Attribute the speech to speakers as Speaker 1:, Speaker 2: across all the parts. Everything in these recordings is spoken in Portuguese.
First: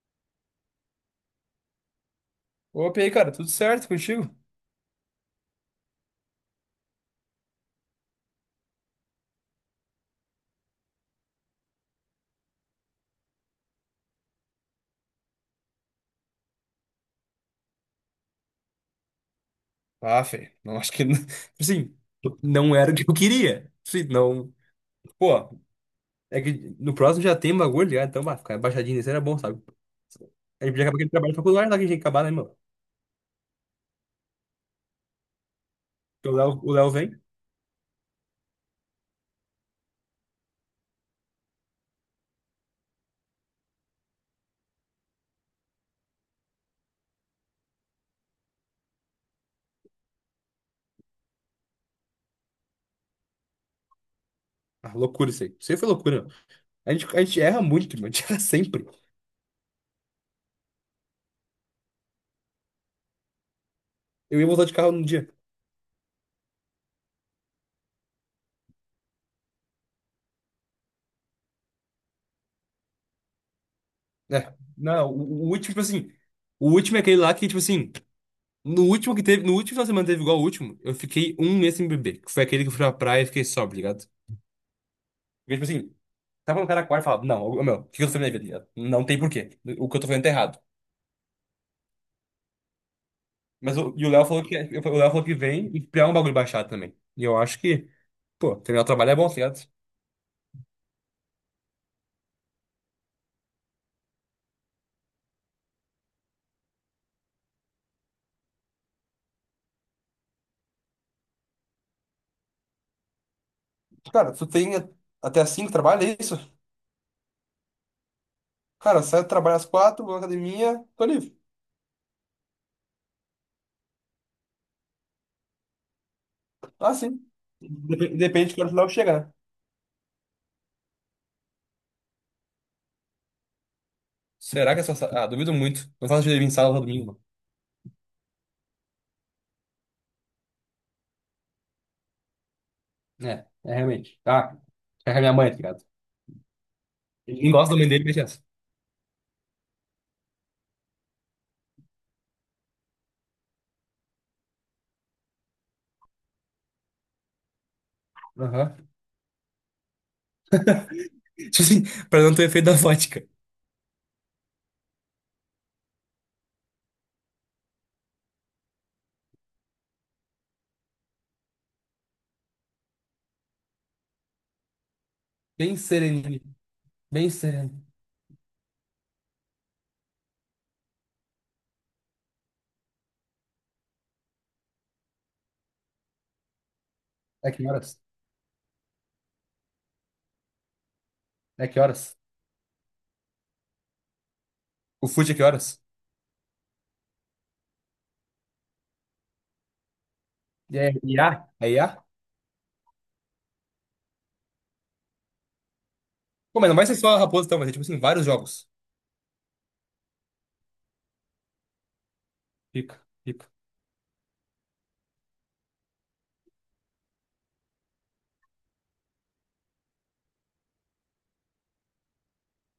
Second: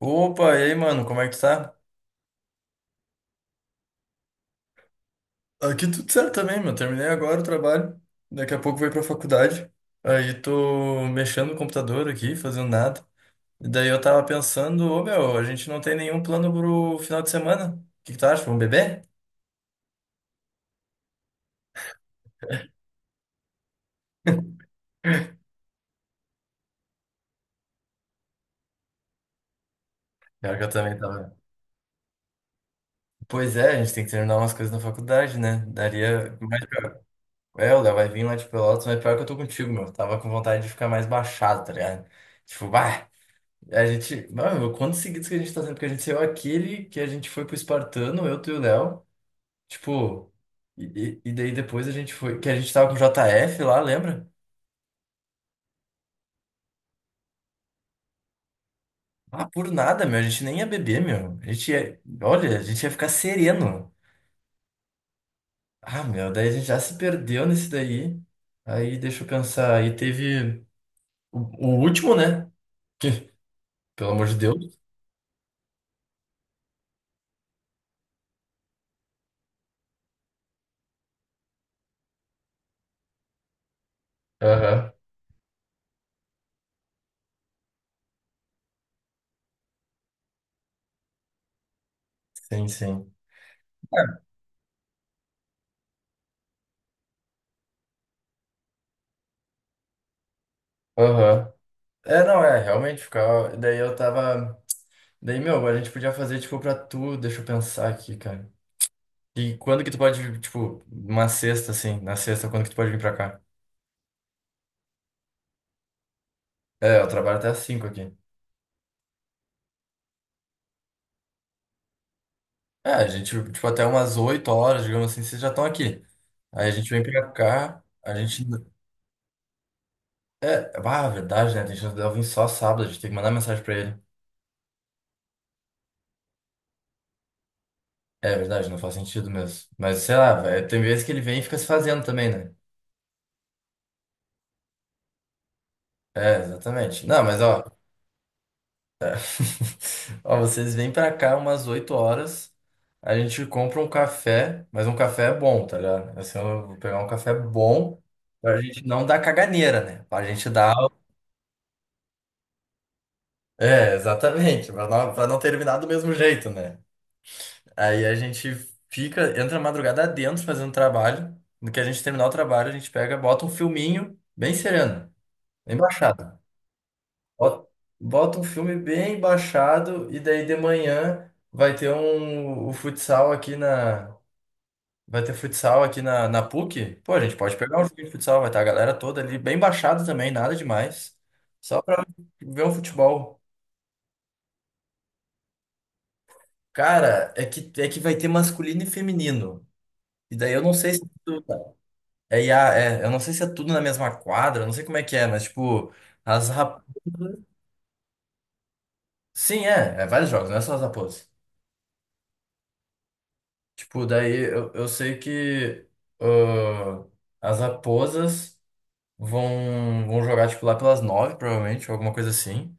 Speaker 1: Opa, e aí, mano, como é que tu tá?
Speaker 2: Opa, e aí, cara, tudo certo contigo?
Speaker 1: Aqui tudo certo também, meu. Terminei agora o trabalho. Daqui a pouco vou ir pra faculdade. Aí tô mexendo no computador aqui, fazendo nada. E daí eu tava pensando, ô meu, a gente não tem nenhum plano pro final de semana. O que que tu acha? Vamos beber?
Speaker 2: Ah, Fê, não acho que. Sim, não era o que eu queria. Sim, não. Pô, é que no próximo já tem bagulho, ligado? Então, bah, ficar baixadinho nesse era bom, sabe?
Speaker 1: Pior que
Speaker 2: A
Speaker 1: eu
Speaker 2: gente já acaba
Speaker 1: também
Speaker 2: aquele
Speaker 1: tava.
Speaker 2: trabalho faculdade lá que a gente tem que acabar, né, mano?
Speaker 1: Pois é, a gente tem que terminar umas coisas na faculdade, né?
Speaker 2: Porque o
Speaker 1: Daria.
Speaker 2: Léo vem.
Speaker 1: É, o Léo vai vir lá de Pelotas, mas pior que eu tô contigo, meu. Tava com vontade de ficar mais baixado, tá ligado? Tipo, bah. A gente. Mano, quantos seguidos que a gente tá tendo? Porque a gente saiu aquele que a gente foi pro Espartano, eu, tu e o Léo. Tipo. E daí depois a gente foi. Que a gente tava com o JF lá, lembra?
Speaker 2: Ah, loucura isso aí. Isso aí foi loucura, meu. A gente erra muito, mano. A gente erra sempre.
Speaker 1: Ah, por nada, meu. A gente nem ia beber, meu. A gente ia. Olha, a gente ia ficar sereno.
Speaker 2: Eu ia voltar de carro num dia.
Speaker 1: Ah, meu. Daí a gente já se perdeu nesse daí. Aí deixa eu pensar. Aí teve o, o último, né? Que, pelo amor de
Speaker 2: É.
Speaker 1: Deus.
Speaker 2: Não, o último, tipo assim. O último é aquele lá que, tipo assim. No último que teve. No último final de semana teve igual o último. Eu fiquei um mês sem beber. Que foi aquele que eu fui pra praia e fiquei sóbrio, ligado?
Speaker 1: Aham.
Speaker 2: Porque, tipo assim, tava no cara quarto e falava, não, ô, meu, o que eu tô fazendo na minha vida? Não tem porquê. O que eu tô fazendo tá errado.
Speaker 1: Sim, sim.
Speaker 2: Mas o, e o Léo falou que o Léo falou que vem e criar um bagulho baixado também. E eu acho que, pô, terminar o trabalho é bom, tá ligado?
Speaker 1: Aham. É, não, é. Realmente ficava. Daí eu tava. Daí, meu, a gente podia fazer, tipo, pra tu, deixa eu pensar aqui, cara. E quando que tu pode, vir, tipo, uma sexta, assim, na sexta, quando que tu pode vir pra cá?
Speaker 2: Cara, tu tem até às 5 trabalho, é isso?
Speaker 1: É, eu trabalho até às 5h aqui.
Speaker 2: Cara, sai do trabalho às quatro, vou na academia, tô livre.
Speaker 1: É, a gente, tipo, até umas 8 horas, digamos assim, vocês já estão aqui. Aí a gente
Speaker 2: Ah,
Speaker 1: vem
Speaker 2: sim.
Speaker 1: pra cá, a gente...
Speaker 2: Depende de quando o Léo chega, né?
Speaker 1: É, ah, verdade, né? A gente não deve vir só sábado, a gente tem que mandar mensagem pra ele.
Speaker 2: Será que é só. Ah, duvido muito. Não faço dia de vir sábado ou domingo, mano.
Speaker 1: É verdade, não faz sentido mesmo. Mas, sei lá, velho, tem vezes que ele vem e fica se fazendo também, né?
Speaker 2: É, é realmente. Ah, é a minha mãe, tá ligado?
Speaker 1: É, exatamente. Não, mas,
Speaker 2: Ninguém
Speaker 1: ó,
Speaker 2: gosta da mãe dele, mas é essa.
Speaker 1: Ó, vocês vêm pra cá umas 8 horas, a gente compra um café, mas um café é bom, tá ligado? Assim, eu vou pegar um café bom pra
Speaker 2: Aham.
Speaker 1: gente não dar caganeira, né? Pra gente dar.
Speaker 2: Tipo assim, pra não ter efeito da vodka.
Speaker 1: É, exatamente, pra não terminar do mesmo jeito, né? Aí a gente fica, entra a madrugada dentro fazendo trabalho. No que a gente terminar o trabalho, a gente pega, bota um filminho bem sereno, bem
Speaker 2: Bem
Speaker 1: baixado.
Speaker 2: sereninho. Bem
Speaker 1: Bota
Speaker 2: sereno.
Speaker 1: bota um filme bem baixado e daí de manhã vai ter futsal aqui na PUC. Pô, a gente
Speaker 2: É
Speaker 1: pode
Speaker 2: que
Speaker 1: pegar um jogo
Speaker 2: horas?
Speaker 1: de futsal, vai estar a galera toda ali bem baixado também, nada demais.
Speaker 2: É que
Speaker 1: Só pra
Speaker 2: horas?
Speaker 1: ver um futebol.
Speaker 2: O fute é que horas?
Speaker 1: Cara, é que vai ter masculino e feminino. E daí eu não
Speaker 2: E é
Speaker 1: sei se
Speaker 2: IA?
Speaker 1: tu-
Speaker 2: É IA?
Speaker 1: é, IA, é, eu não sei se é tudo na mesma quadra, eu não sei como é que é, mas tipo, as
Speaker 2: Pô, mas não
Speaker 1: rap...
Speaker 2: vai ser só a Raposa, então, vai ser tipo assim, vários jogos.
Speaker 1: Sim, é, vários jogos, não é só as raposas.
Speaker 2: Fica, fica.
Speaker 1: Tipo, daí eu sei que ãh, as raposas vão jogar, tipo, lá pelas 9h, provavelmente, ou alguma coisa assim.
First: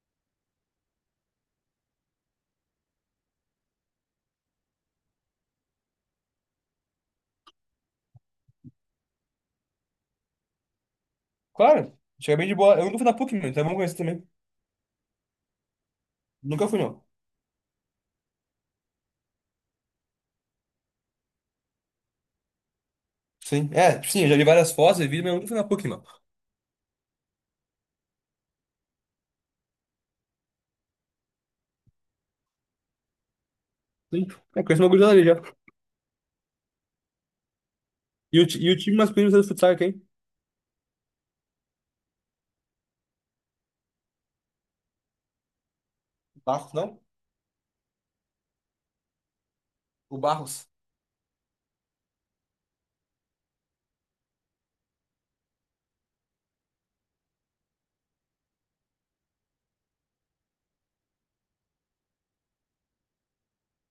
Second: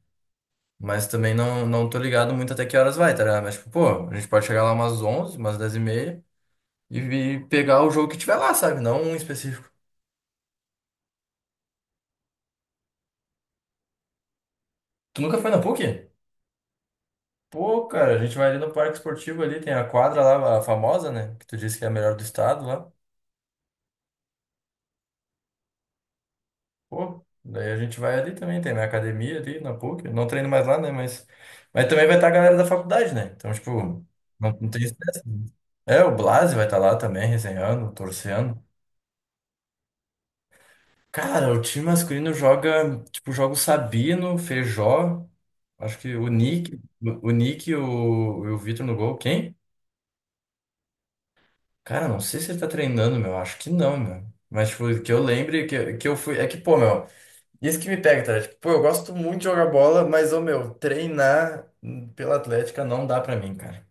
Speaker 1: Mas também não tô ligado muito até que horas vai, tá ligado? Mas, tipo, pô, a gente pode chegar lá umas 11h, umas 10h30 e pegar o jogo que tiver lá, sabe? Não um específico.
Speaker 2: Claro, chega bem de boa. Eu nunca fui na PUC, meu, então é bom conhecer também.
Speaker 1: Tu nunca foi na PUC?
Speaker 2: Nunca fui, não.
Speaker 1: Pô, cara, a gente vai ali no Parque Esportivo ali, tem a quadra lá, a famosa, né? Que tu disse que é a melhor do estado lá.
Speaker 2: Sim, é, tipo, sim, eu já vi várias fotos e vídeos, mas eu nunca fui na PUC, mano.
Speaker 1: Pô, daí a gente vai ali também, tem minha academia ali na PUC. Eu não treino mais lá, né? Mas também vai estar a galera da faculdade, né? Então, tipo,
Speaker 2: Sim,
Speaker 1: não,
Speaker 2: é,
Speaker 1: não
Speaker 2: conheço
Speaker 1: tem.
Speaker 2: uma
Speaker 1: Isso.
Speaker 2: gurizada ali já.
Speaker 1: É, o Blase vai estar lá também, resenhando,
Speaker 2: E o,
Speaker 1: torcendo.
Speaker 2: e o time masculino do futsal é quem?
Speaker 1: Cara, o time masculino joga, tipo, joga o Sabino, Feijó, acho que o
Speaker 2: Barros,
Speaker 1: Nick,
Speaker 2: não?
Speaker 1: o Nick e o Vitor no gol. Quem?
Speaker 2: O Barros.
Speaker 1: Cara, não sei se ele tá treinando, meu. Acho que não, meu. Mas, tipo, que eu lembre que eu fui. É que, pô, meu. Isso que me pega, tá? Tipo, pô, eu gosto muito de jogar bola, mas, ô meu, treinar pela Atlética não dá pra mim, cara.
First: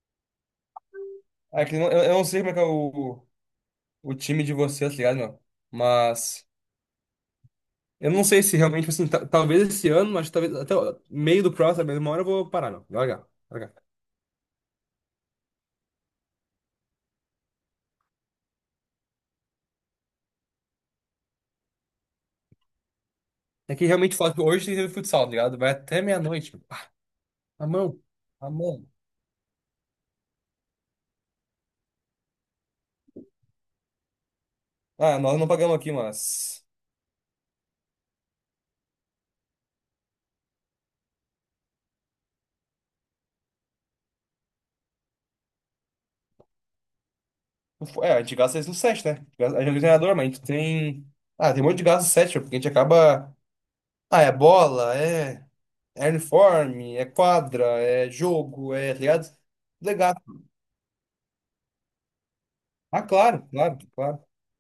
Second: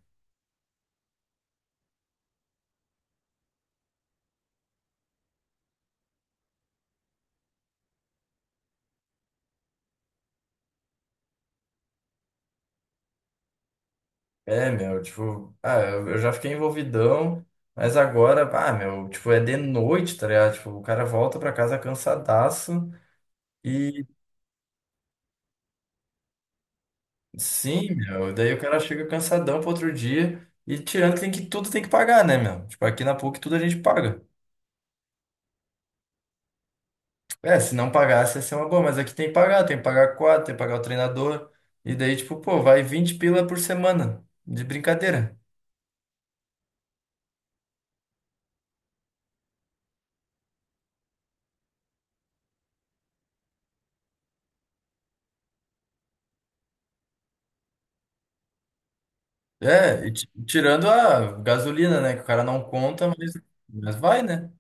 Speaker 2: Ah, é que eu não sei como é que é o time de vocês, tá ligado, meu? Mas. Eu não sei se realmente, tipo assim, talvez esse ano, mas talvez até o meio do próximo, mas uma hora eu vou parar, não. Largar, largar.
Speaker 1: É, meu, tipo, ah, eu já fiquei envolvidão, mas agora, ah, meu, tipo, é de noite, tá ligado? Tipo, o cara volta pra casa cansadaço
Speaker 2: É que
Speaker 1: e
Speaker 2: realmente fala que hoje tem futsal, tá ligado? Vai até meia-noite. Mano. Ah, a
Speaker 1: sim,
Speaker 2: mão,
Speaker 1: meu,
Speaker 2: a
Speaker 1: daí o cara
Speaker 2: mão.
Speaker 1: chega cansadão pro outro dia e tirando que tem que tudo tem que pagar, né, meu? Tipo, aqui na PUC tudo a gente paga.
Speaker 2: Ah, nós não pagamos aqui, mas.
Speaker 1: É, se não pagasse ia ser uma boa, mas aqui tem que pagar quatro, tem que pagar o treinador. E daí, tipo, pô, vai 20 pila por semana, de brincadeira.
Speaker 2: É, a gente gasta isso no set, né? A gente é treinador, mas a gente tem. Ah, tem um monte de gasto no set, porque a gente acaba. Ah, é bola, é. É uniforme, é quadra, é jogo, é, tá ligado?
Speaker 1: É, e
Speaker 2: Legal.
Speaker 1: tirando a gasolina, né? Que o cara não
Speaker 2: Ah,
Speaker 1: conta, mas,
Speaker 2: claro, claro,
Speaker 1: vai,
Speaker 2: claro.
Speaker 1: né?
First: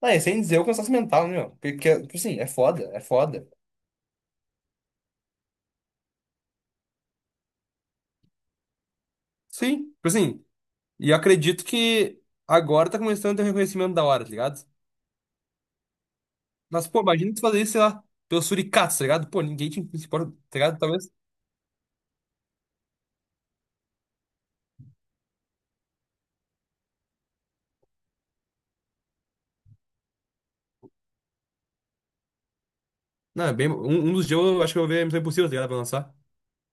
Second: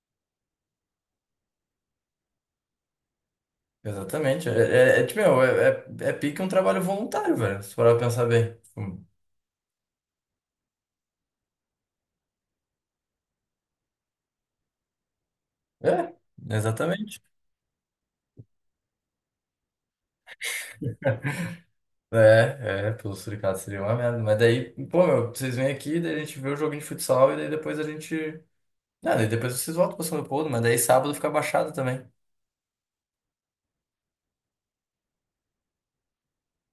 Speaker 2: Ah, e sem dizer o cansaço mental, né, meu? Porque, tipo assim, é foda, é foda.
Speaker 1: Exatamente. Tipo, meu, pique um trabalho voluntário, velho, se for pra pensar bem. Tipo,
Speaker 2: Sim, tipo assim, e eu acredito que agora tá começando a ter um reconhecimento da hora, tá ligado?
Speaker 1: É,
Speaker 2: Mas, pô,
Speaker 1: exatamente.
Speaker 2: imagina tu fazer isso, sei lá, pelos suricatos, tá ligado? Pô, ninguém te se importa, tá ligado? Talvez.
Speaker 1: É, pelo sindicato seria uma merda. Mas daí, pô, meu, vocês vêm aqui, daí a gente vê o joguinho de futsal e daí depois a gente. Ah, e depois vocês voltam pra São Leopoldo, mas daí sábado fica baixado também.
Speaker 2: Não, é bem, um dos dias eu acho que eu vou ver a Missão Impossível, tá ligado? Pra lançar.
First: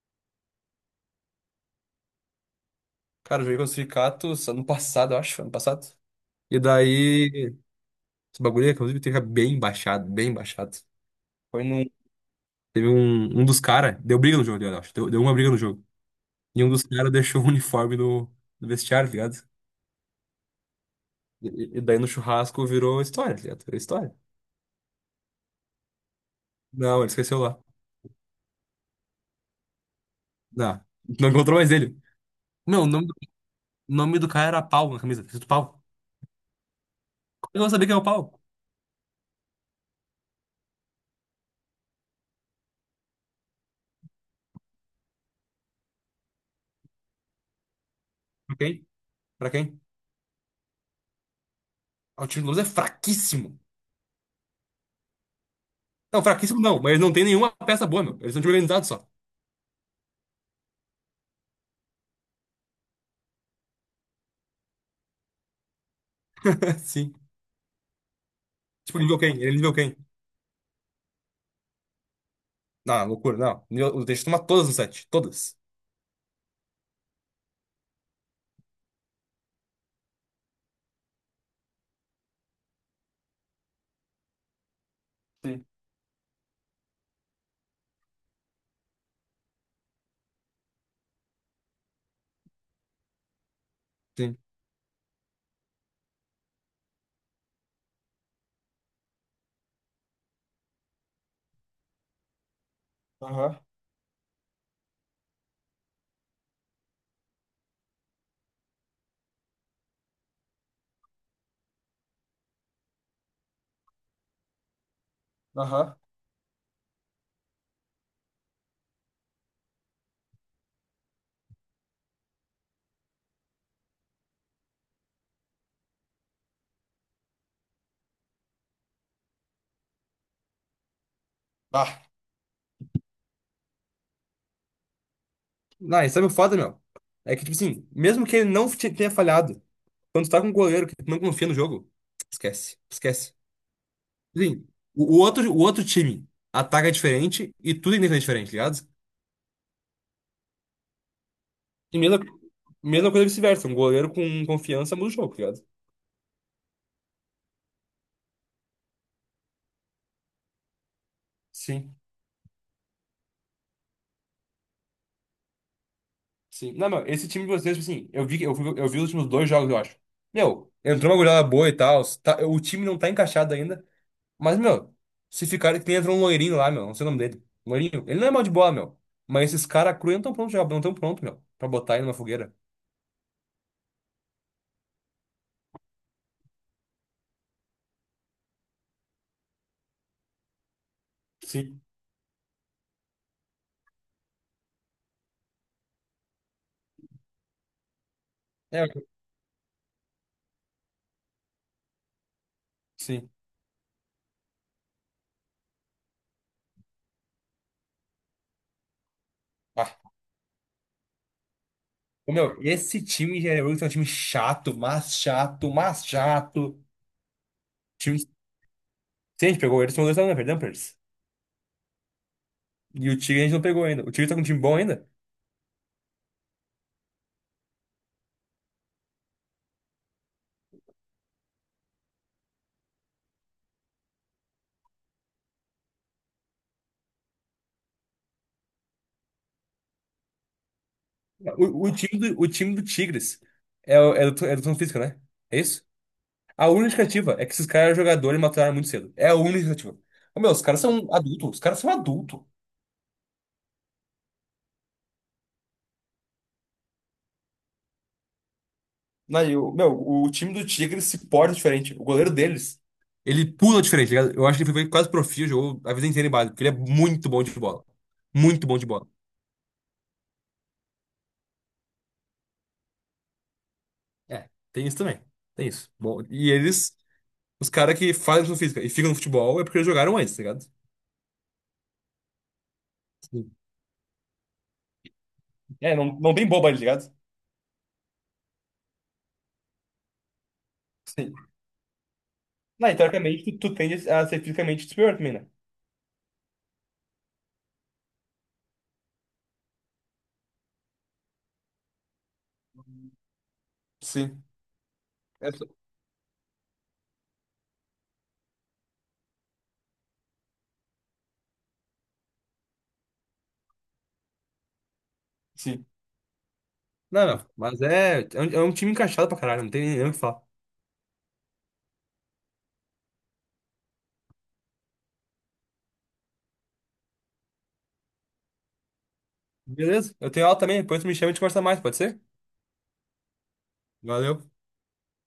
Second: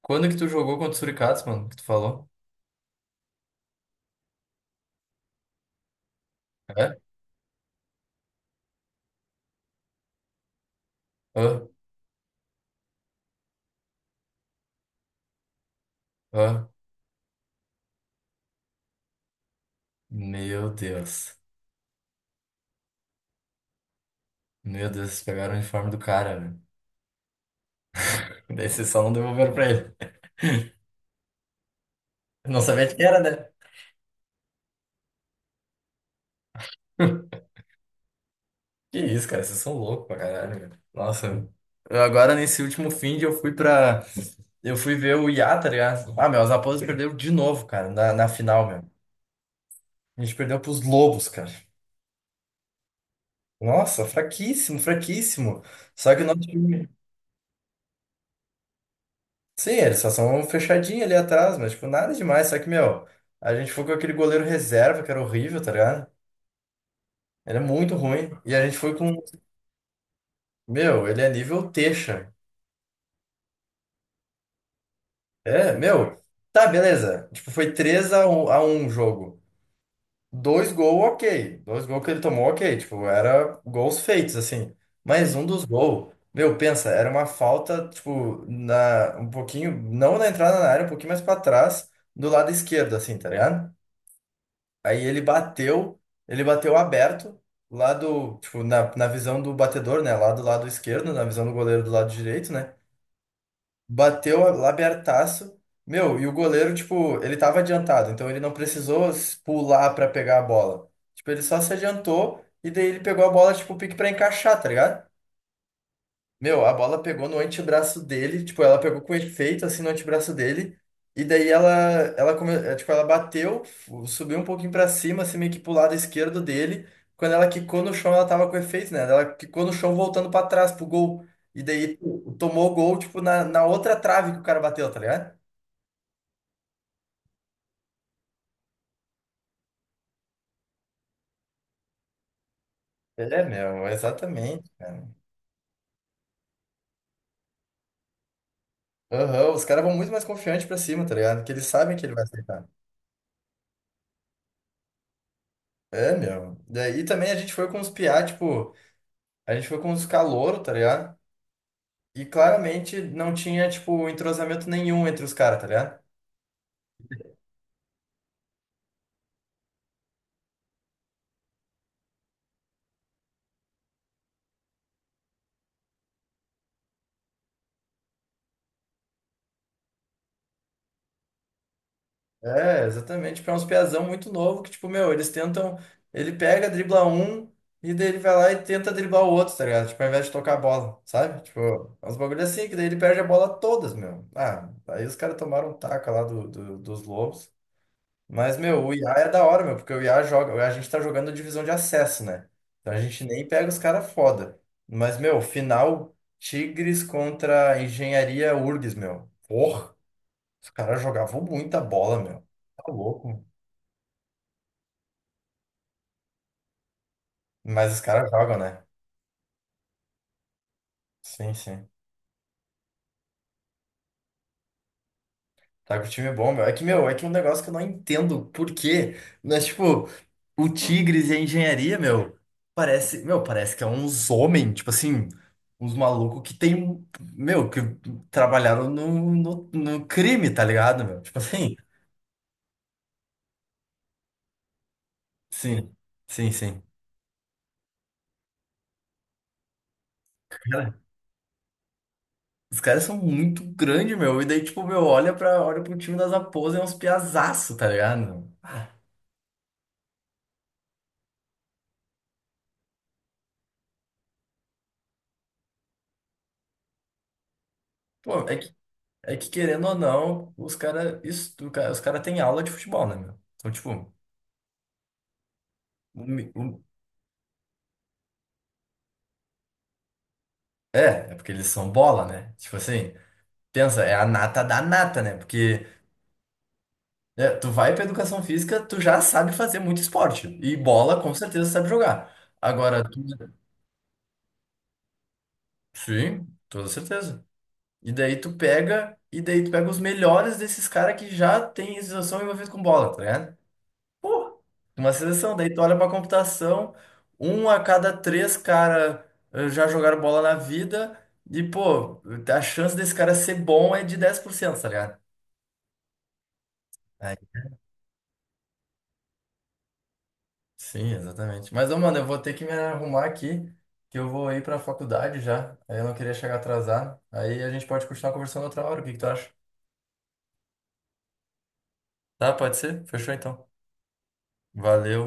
Speaker 1: Quando que tu jogou contra o Suricatos, mano? Que tu falou?
Speaker 2: Cara, eu joguei com os suricatos ano passado, eu acho, ano passado. E
Speaker 1: É?
Speaker 2: daí, esse bagulho, inclusive, teve bem baixado, bem baixado. Foi
Speaker 1: Ah,
Speaker 2: num. Teve um, um dos caras, deu briga no jogo, tá ligado? Eu acho, deu, deu uma briga no jogo. E
Speaker 1: ah.
Speaker 2: um dos caras deixou o uniforme no, no vestiário, tá ligado?
Speaker 1: Meu Deus.
Speaker 2: E daí no churrasco virou história, tá ligado? Virou história.
Speaker 1: Meu Deus, vocês pegaram o uniforme do cara, velho.
Speaker 2: Não, ele esqueceu lá.
Speaker 1: Daí vocês só não devolveram pra ele.
Speaker 2: Não, não encontrou mais ele.
Speaker 1: Não
Speaker 2: Meu,
Speaker 1: sabia de que era, né?
Speaker 2: o nome do cara era Pau na camisa. Escrito Pau. Como eu vou saber quem é o Pau?
Speaker 1: Que isso, cara, vocês são loucos pra caralho, velho. Nossa, eu agora nesse último fim de eu fui pra. Eu fui ver o Iá, tá ligado? Ah, meu, os Raposas perderam de novo, cara, na
Speaker 2: Pra
Speaker 1: final, meu.
Speaker 2: quem? Pra quem?
Speaker 1: A gente perdeu pros Lobos, cara.
Speaker 2: Ah, o time do Luz é fraquíssimo.
Speaker 1: Nossa, fraquíssimo, fraquíssimo. Só que
Speaker 2: Não,
Speaker 1: o nosso
Speaker 2: fraquíssimo não,
Speaker 1: time.
Speaker 2: mas eles não tem nenhuma peça boa, meu. Eles são organizados só.
Speaker 1: Sim, eles só são fechadinhos ali atrás, mas, tipo, nada demais. Só que, meu, a gente foi com aquele goleiro reserva, que era horrível, tá ligado?
Speaker 2: Sim.
Speaker 1: Ele é muito ruim. E a gente foi
Speaker 2: Tipo,
Speaker 1: com.
Speaker 2: nível quem? Ele é nível quem?
Speaker 1: Meu, ele é nível Teixa.
Speaker 2: Não, loucura, não. Nível, o Teixeira toma todas no set. Todas.
Speaker 1: É, meu. Tá, beleza. Tipo, foi 3-1 a 1 jogo. Dois gols, ok. Dois gols que ele tomou, ok. Tipo, era gols feitos, assim. Mas um dos
Speaker 2: Sim.
Speaker 1: gols, meu, pensa, era uma falta, tipo, na, um pouquinho, não na entrada na área, um pouquinho mais pra trás, do lado esquerdo, assim, tá ligado?
Speaker 2: Sim.
Speaker 1: Aí ele bateu aberto, lá do, tipo, na visão do batedor, né? Lá do lado esquerdo, na visão do goleiro do lado direito, né?
Speaker 2: Aham,
Speaker 1: Bateu lá abertaço. Meu, e o goleiro, tipo, ele tava adiantado, então ele não precisou pular pra pegar a bola. Tipo, ele só se adiantou e daí ele pegou a bola, tipo, pique pra encaixar, tá ligado?
Speaker 2: aham.
Speaker 1: Meu, a bola pegou no antebraço dele, tipo, ela pegou com efeito, assim, no antebraço dele, e daí tipo, ela bateu, subiu um pouquinho pra cima, assim, meio que pro lado esquerdo dele, quando ela quicou no chão, ela tava com efeito, né, ela quicou no chão voltando pra trás, pro gol, e daí
Speaker 2: Ah,
Speaker 1: tomou o gol, tipo, na outra trave que o cara bateu, tá ligado?
Speaker 2: não, e sabe o foda, meu? É que, tipo assim, mesmo que ele não tenha falhado, quando tu tá com um goleiro que tu não confia no jogo, esquece. Esquece.
Speaker 1: É, meu,
Speaker 2: Sim.
Speaker 1: exatamente, cara.
Speaker 2: O outro time ataca diferente e tudo ainda é diferente, ligado?
Speaker 1: Aham, os caras vão muito mais confiantes pra cima, tá ligado? Porque eles sabem
Speaker 2: E
Speaker 1: que ele
Speaker 2: mesma,
Speaker 1: vai aceitar.
Speaker 2: mesma coisa vice-versa. Um goleiro com confiança muda o jogo, tá ligado?
Speaker 1: É, meu. Daí também a gente foi com os piá, tipo, a gente foi com os caloros, tá ligado?
Speaker 2: Sim,
Speaker 1: E claramente não tinha, tipo, entrosamento nenhum entre os caras, tá ligado?
Speaker 2: sim. Não, meu, esse time de vocês, tipo assim, eu vi, eu, eu vi os últimos dois jogos, eu acho. Meu, entrou uma goleada boa e tal. O time não tá encaixado ainda. Mas, meu, se ficar que nem entrou um loirinho lá, meu, não sei o nome dele. Loirinho, ele não é mal de bola, meu. Mas esses caras cru não tão prontos já, não tão pronto, meu, pra botar ele numa fogueira.
Speaker 1: É, exatamente. Tipo, é uns piazão muito novo que, tipo, meu, eles tentam. Ele pega, dribla um, e daí ele vai lá e tenta driblar o outro, tá ligado? Tipo, ao invés de tocar a bola, sabe? Tipo,
Speaker 2: Sim.
Speaker 1: é uns bagulho assim, que daí ele perde a bola todas, meu. Ah, aí os caras tomaram um taco lá dos lobos. Mas, meu,
Speaker 2: É,
Speaker 1: o IA é da hora, meu, porque o IA joga. A gente tá jogando divisão de acesso, né? Então a gente
Speaker 2: sim.
Speaker 1: nem pega os caras foda. Mas, meu, final Tigres contra Engenharia URGS, meu. Porra,
Speaker 2: Ah,
Speaker 1: os caras jogavam muita bola,
Speaker 2: ô,
Speaker 1: meu.
Speaker 2: meu,
Speaker 1: Tá
Speaker 2: esse time
Speaker 1: louco.
Speaker 2: de Henry Ruggs é um time chato, mas chato, mas chato.
Speaker 1: Mas os
Speaker 2: Time...
Speaker 1: caras jogam, né?
Speaker 2: Se a gente pegou eles, são dois anos, perdão, Pers.
Speaker 1: Sim, sim.
Speaker 2: E o Tigre a gente não pegou ainda. O Tigre tá com um time bom ainda?
Speaker 1: Tá que o time é bom, meu. É que, meu, é que é um negócio que eu não entendo por quê. Mas, tipo, o Tigres e a engenharia, meu, parece que é uns homens, tipo assim, uns malucos que tem, meu, que trabalharam no crime, tá ligado, meu? Tipo assim,
Speaker 2: O time do Tigres é, é do educação física, né? É isso?
Speaker 1: sim, sim,
Speaker 2: A
Speaker 1: sim.
Speaker 2: única justificativa é que esses caras eram jogadores e mataram muito cedo. É a única justificativa. Ô, meu, os caras
Speaker 1: Cara,
Speaker 2: são adultos, os caras são adultos.
Speaker 1: os caras são muito grandes, meu. E daí, tipo, meu, olha pro time das Raposas, é uns piazaço, tá ligado? Meu? Ah,
Speaker 2: Não, e o, meu, o time do Tigre se porta diferente. O goleiro deles. Ele pula diferente, tá ligado? Eu acho que ele foi quase profissional, jogou a vida inteira em base, porque ele é muito bom de bola.
Speaker 1: Pô, é
Speaker 2: Muito
Speaker 1: que
Speaker 2: bom de bola.
Speaker 1: É que querendo ou não, os cara têm aula de futebol, né, meu? Então, tipo,
Speaker 2: É, tem isso também. Tem isso. Bom,
Speaker 1: o mi-
Speaker 2: e
Speaker 1: o-
Speaker 2: eles, os caras que fazem educação física e ficam no futebol é porque eles jogaram antes, tá ligado?
Speaker 1: é, porque eles são bola, né? Tipo assim,
Speaker 2: Sim.
Speaker 1: pensa, é a nata da nata, né? Porque
Speaker 2: É, não, não tem boba ali, ligado?
Speaker 1: né, tu vai pra educação física, tu já sabe fazer muito esporte. E bola, com
Speaker 2: Sim.
Speaker 1: certeza, sabe jogar.
Speaker 2: Não, e
Speaker 1: Agora, tu...
Speaker 2: teoricamente tu, tu tende a ser fisicamente superior também, né?
Speaker 1: sim, toda certeza. E daí tu pega os melhores desses caras que já têm exação envolvida com bola, tá ligado?
Speaker 2: Sim.
Speaker 1: Uma
Speaker 2: É
Speaker 1: seleção,
Speaker 2: só-
Speaker 1: daí tu olha pra computação, um a cada três cara já jogaram bola na vida, e pô, a chance desse cara ser bom é de 10%, tá ligado?
Speaker 2: Sim. Não,
Speaker 1: Aí,
Speaker 2: não. Mas é, é um time encaixado pra caralho, não tem nem o que falar.
Speaker 1: sim, exatamente. Mas, ô, mano, eu vou ter que me arrumar aqui, que eu vou ir pra faculdade já, aí eu não queria chegar atrasado. Aí a gente pode continuar conversando outra hora, o que que tu acha?
Speaker 2: Beleza? Eu tenho aula também, depois tu me chama e a gente conversa mais, pode ser?
Speaker 1: Tá, pode ser? Fechou então.
Speaker 2: Valeu.
Speaker 1: Valeu.